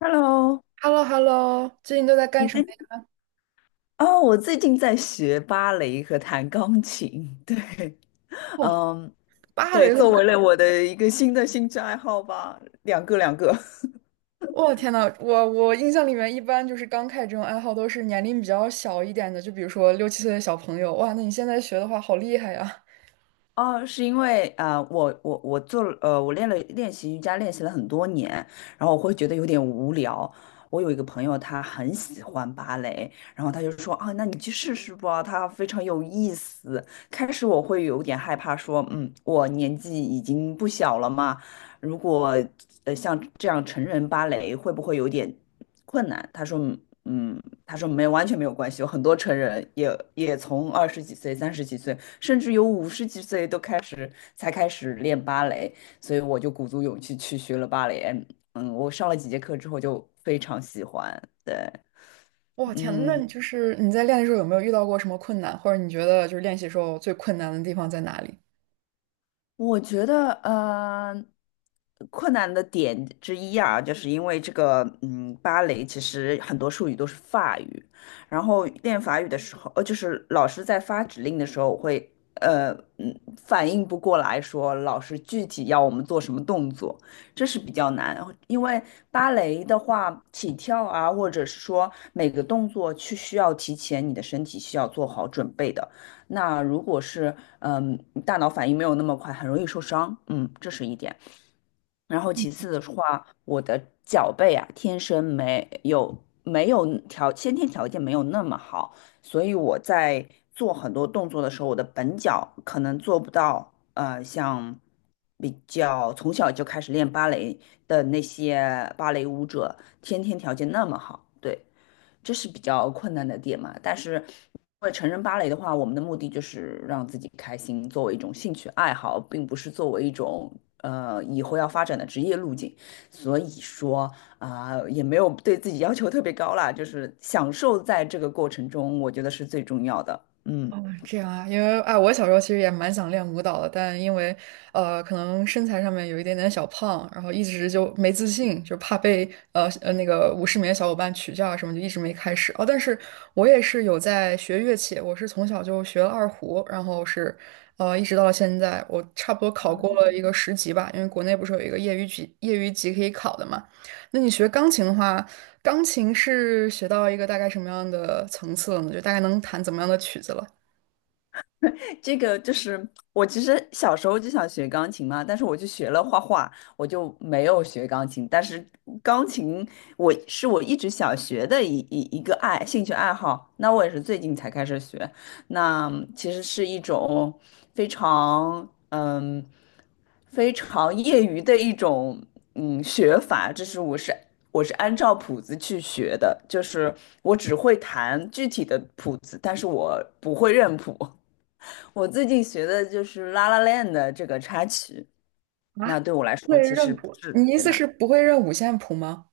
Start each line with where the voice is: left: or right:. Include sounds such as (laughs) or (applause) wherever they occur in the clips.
left: Hello，
right: h e l l o h e l l o， 最近都在干
left: 你
right: 什
left: 最
right: 么呀？
left: 哦，我最近在学芭蕾和弹钢琴。(laughs) 对，
right: 哦，
left: 嗯，
right: 芭
left: 对，
right: 蕾舞！
left: 作为了我的一个新的兴趣爱好吧，两个两个。(laughs)
right: 天呐，我印象里面一般就是刚开始这种爱好都是年龄比较小一点的，就比如说六七岁的小朋友。哇，那你现在学的话，好厉害呀！
left: 哦，是因为啊，我我我做了呃，我练了练习瑜伽，练习了很多年，然后我会觉得有点无聊。我有一个朋友，他很喜欢芭蕾，然后他就说啊，那你去试试吧，它非常有意思。开始我会有点害怕，说我年纪已经不小了嘛，如果像这样成人芭蕾会不会有点困难？他说没，完全没有关系，有很多成人也从二十几岁、三十几岁，甚至有五十几岁都开始才开始练芭蕾，所以我就鼓足勇气去学了芭蕾。嗯，我上了几节课之后就非常喜欢。对，
right: 哇，天呐，那
left: 嗯，
right: 你就是你在练的时候有没有遇到过什么困难，或者你觉得就是练习时候最困难的地方在哪里？
left: 我觉得，困难的点之一啊，就是因为这个，嗯，芭蕾其实很多术语都是法语，然后练法语的时候，呃，就是老师在发指令的时候，我会，反应不过来说老师具体要我们做什么动作，这是比较难，因为芭蕾的话，起跳啊，或者是说每个动作去需要提前你的身体需要做好准备的。那如果是嗯大脑反应没有那么快，很容易受伤，嗯，这是一点。然后其次的话，我的脚背啊，天生没有先天条件没有那么好，所以我在做很多动作的时候，我的本脚可能做不到，像比较从小就开始练芭蕾的那些芭蕾舞者，先天条件那么好。对，这是比较困难的点嘛。但是，因为成人芭蕾的话，我们的目的就是让自己开心，作为一种兴趣爱好，并不是作为一种以后要发展的职业路径。所以说啊、也没有对自己要求特别高啦，就是享受在这个过程中，我觉得是最重要的。嗯。
right: 哦，这样啊。因为哎，我小时候其实也蛮想练舞蹈的，但因为可能身材上面有一点点小胖，然后一直就没自信，就怕被那个舞室里的小伙伴取笑啊什么，就一直没开始。哦，但是我也是有在学乐器，我是从小就学了二胡，然后是一直到现在，我差不多考过了一个10级吧，因为国内不是有一个业余级可以考的嘛。那你学钢琴的话，钢琴是学到一个大概什么样的层次了呢？就大概能弹怎么样的曲子了？
left: 这个就是我其实小时候就想学钢琴嘛，但是我就学了画画，我就没有学钢琴。但是钢琴我一直想学的一个兴趣爱好，那我也是最近才开始学。那其实是一种非常非常业余的一种学法，这是我是。我是按照谱子去学的，就是我只会弹具体的谱子，但是我不会认谱。我最近学的就是《La La Land》的这个插曲，那
right: 啊，
left: 对我来说
right: 会
left: 其实
right: 认
left: 不
right: 谱？
left: 是
right: 你
left: 特
right: 意
left: 别
right: 思
left: 难，
right: 是不会认五线谱吗？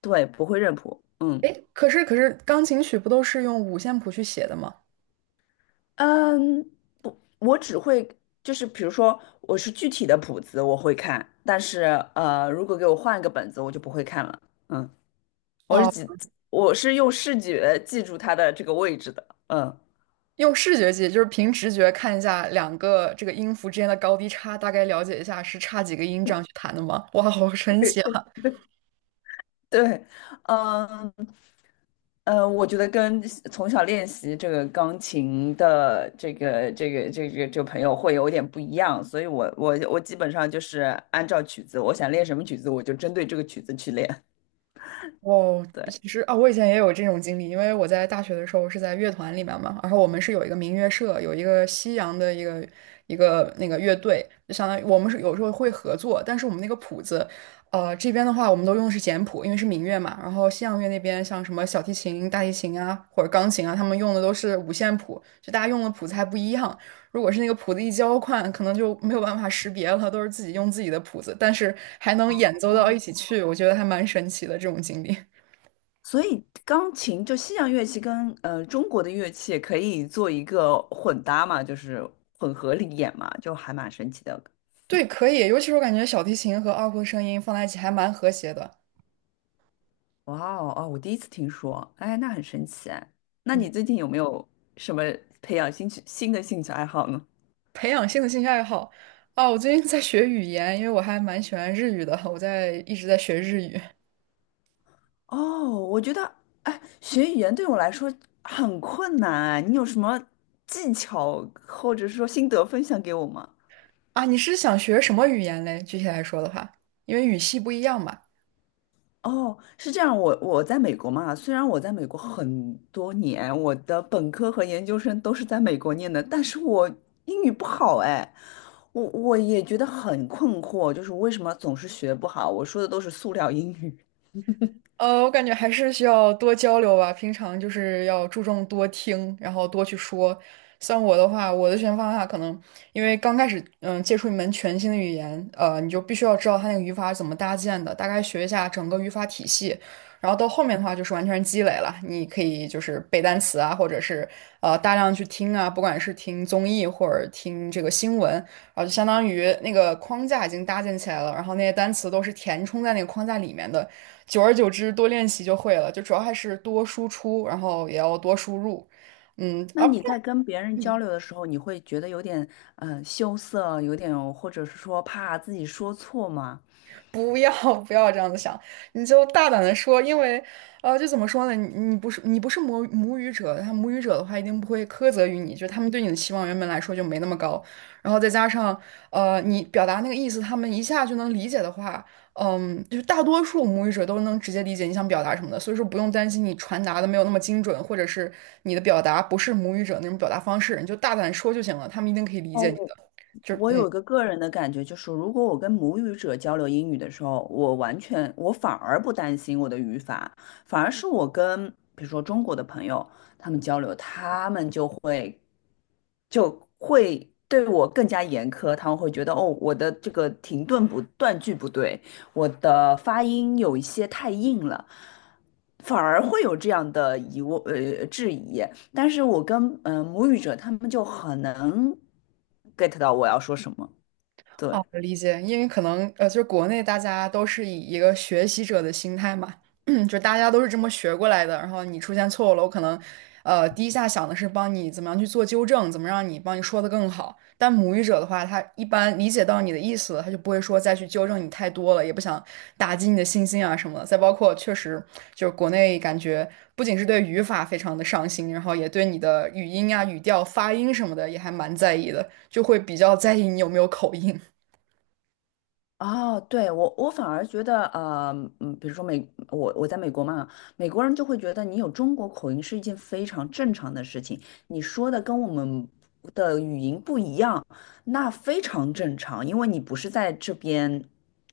left: 对，不会认谱，嗯
right: 诶，可是钢琴曲不都是用五线谱去写的吗？
left: 嗯，不，我只会就是比如说我是具体的谱子我会看，但是如果给我换一个本子，我就不会看了，嗯，我是
right: 哦，
left: 记，我是用视觉记住它的这个位置的，嗯，
right: 用视觉记，就是凭直觉看一下两个这个音符之间的高低差，大概了解一下是差几个音这样去弹的吗？哇，好神奇！
left: 对，嗯。我觉得跟从小练习这个钢琴的这个朋友会有点不一样，所以我基本上就是按照曲子，我想练什么曲子，我就针对这个曲子去练。
right: 哦，
left: 对，
right: 其实啊，我以前也有这种经历，因为我在大学的时候是在乐团里面嘛，然后我们是有一个民乐社，有一个西洋的一个那个乐队，就相当于我们是有时候会合作，但是我们那个谱子，这边的话我们都用的是简谱，因为是民乐嘛，然后西洋乐那边像什么小提琴、大提琴啊或者钢琴啊，他们用的都是五线谱，就大家用的谱子还不一样，如果是那个谱子一交换，可能就没有办法识别了，都是自己用自己的谱子，但是还能演奏到一起去，我觉得还蛮神奇的这种经历。
left: 所以钢琴就西洋乐器跟中国的乐器可以做一个混搭嘛，就是混合里演嘛，就还蛮神奇的。
right: 对，可以，尤其是我感觉小提琴和二胡的声音放在一起还蛮和谐的。
left: 哇哦哦，我第一次听说，哎，那很神奇哎那
right: 嗯，
left: 你最近有没有什么培养新的兴趣爱好呢？
right: 培养新的兴趣爱好啊，我最近在学语言，因为我还蛮喜欢日语的，我一直在学日语
left: 哦，我觉得，哎，学语言对我来说很困难啊。你有什么技巧或者说心得分享给我吗？
right: 啊。你是想学什么语言嘞？具体来说的话，因为语系不一样嘛。
left: 哦，是这样，我在美国嘛，虽然我在美国很多年，我的本科和研究生都是在美国念的，但是我英语不好哎，我也觉得很困惑，就是为什么总是学不好？我说的都是塑料英语，
right: 我感觉还是需要多交流吧。平常就是要注重多听，然后多去说。像我的话，我的学习方法可能因为刚开始，嗯，接触一门全新的语言，你就必须要知道它那个语法是怎么搭建的，大概学一下整个语法体系。然后到后面的话，就是完全积累了，你可以就是背单词啊，或者是大量去听啊，不管是听综艺或者听这个新闻，啊，就相当于那个框架已经搭建起来了，然后那些单词都是填充在那个框架里面的，久而久之多练习就会了，就主要还是多输出，然后也要多输入，嗯，
left: 那
right: 而
left: 你在跟别人交流的时候，你会觉得有点羞涩，有点或者是说怕自己说错吗？
right: 不要 (laughs) 不要这样子想，你就大胆的说。因为，就怎么说呢，你不是母语者，他母语者的话一定不会苛责于你，就他们对你的期望原本来说就没那么高，然后再加上，你表达那个意思，他们一下就能理解的话，嗯，就是大多数母语者都能直接理解你想表达什么的，所以说不用担心你传达的没有那么精准，或者是你的表达不是母语者那种表达方式，你就大胆说就行了，他们一定可以理解
left: 哦，
right: 你的，就
left: 我
right: 嗯。
left: 有一个个人的感觉，就是如果我跟母语者交流英语的时候，我完全我反而不担心我的语法，反而是我跟比如说中国的朋友他们交流，他们就会对我更加严苛，他们会觉得哦，我的这个停顿不断句不对，我的发音有一些太硬了，反而会有这样的疑问质疑。但是我跟母语者他们就很能 get 到我要说什么，对。
right: 哦，理解，因为可能就是国内大家都是以一个学习者的心态嘛，(clears throat) 就大家都是这么学过来的，然后你出现错误了，我可能第一下想的是帮你怎么样去做纠正，怎么让你帮你说的更好。但母语者的话，他一般理解到你的意思了他就不会说再去纠正你太多了，也不想打击你的信心啊什么的。再包括确实就是国内感觉不仅是对语法非常的上心，然后也对你的语音啊、语调、发音什么的也还蛮在意的，就会比较在意你有没有口音。
left: 哦，对，我反而觉得，比如说我在美国嘛，美国人就会觉得你有中国口音是一件非常正常的事情，你说的跟我们的语音不一样，那非常正常，因为你不是在这边，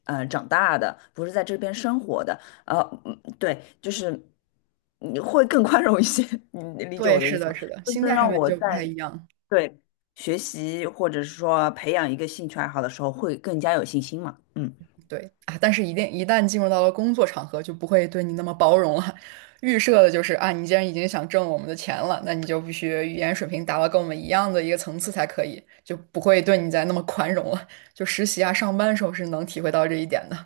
left: 长大的，不是在这边生活的，呃，对，就是你会更宽容一些，(laughs) 你理解
right: 对，
left: 我的意
right: 是
left: 思
right: 的，
left: 吗？
right: 是的，
left: 就
right: 心
left: 是
right: 态上
left: 让
right: 面
left: 我
right: 就
left: 在。
right: 不太一样。
left: 对，学习或者是说培养一个兴趣爱好的时候，会更加有信心嘛。嗯，
right: 对啊，但是一旦进入到了工作场合，就不会对你那么包容了。预设的就是啊，你既然已经想挣我们的钱了，那你就必须语言水平达到跟我们一样的一个层次才可以，就不会对你再那么宽容了。就实习啊、上班的时候是能体会到这一点的。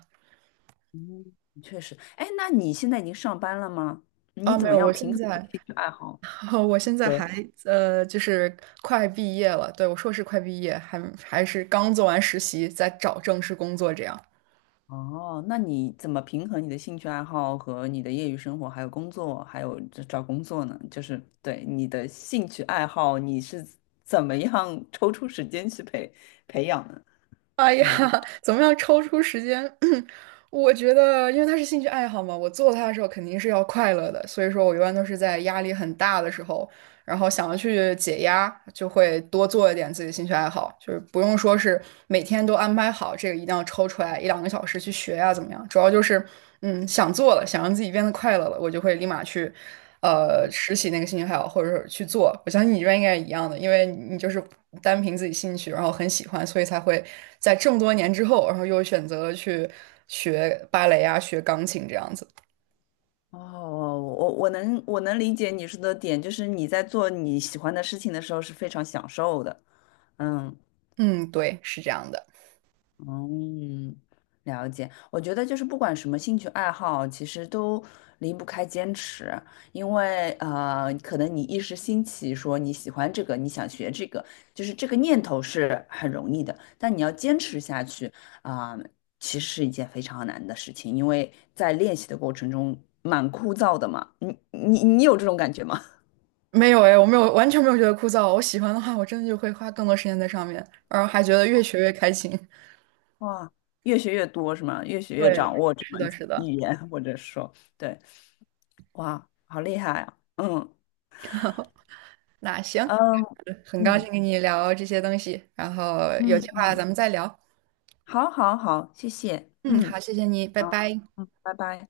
left: 嗯，确实。哎，那你现在已经上班了吗？你
right: 啊，
left: 怎
right: 没
left: 么
right: 有，
left: 样
right: 我
left: 平
right: 现
left: 衡你的
right: 在，
left: 兴趣爱好
right: (laughs) 我现在还
left: 和？
right: 就是快毕业了。对，我硕士快毕业，还是刚做完实习，在找正式工作这样。
left: 哦，那你怎么平衡你的兴趣爱好和你的业余生活，还有工作，还有这找工作呢？就是对你的兴趣爱好，你是怎么样抽出时间去培养的？
right: (laughs) 哎呀，
left: 嗯。
right: (laughs) 怎么样抽出时间？(clears throat) 我觉得，因为它是兴趣爱好嘛，我做它的时候肯定是要快乐的，所以说我一般都是在压力很大的时候，然后想要去解压，就会多做一点自己兴趣爱好。就是不用说是每天都安排好，这个一定要抽出来一两个小时去学呀、怎么样？主要就是，嗯，想做了，想让自己变得快乐了，我就会立马去，拾起那个兴趣爱好，或者是去做。我相信你这边应该也一样的，因为你就是单凭自己兴趣，然后很喜欢，所以才会在这么多年之后，然后又选择了去学芭蕾啊、学钢琴这样子。
left: 哦，我能理解你说的点，就是你在做你喜欢的事情的时候是非常享受的，嗯。
right: 嗯，对，是这样的。
left: 嗯，了解。我觉得就是不管什么兴趣爱好，其实都离不开坚持，因为可能你一时兴起说你喜欢这个，你想学这个，就是这个念头是很容易的，但你要坚持下去啊，其实是一件非常难的事情，因为在练习的过程中蛮枯燥的嘛。你有这种感觉吗？
right: 没有哎，我没有，完全没有觉得枯燥。我喜欢的话，我真的就会花更多时间在上面，然后还觉得越学越开心。
left: (laughs) 哇，越学越多是吗？越学
right: (laughs)
left: 越
right: 对，
left: 掌握这
right: 是
left: 门
right: 的，是的。
left: 语言，或者说，对，哇，好厉害啊！嗯。
right: 那行，
left: 嗯
right: 很高
left: 嗯
right: 兴跟你聊这些东西，然后有计
left: 嗯
right: 划
left: 嗯，
right: 咱们再聊。
left: 好好好，谢谢，
right: 嗯，
left: 嗯，
right: 好，谢谢你，拜
left: 好，
right: 拜。
left: 嗯，拜拜。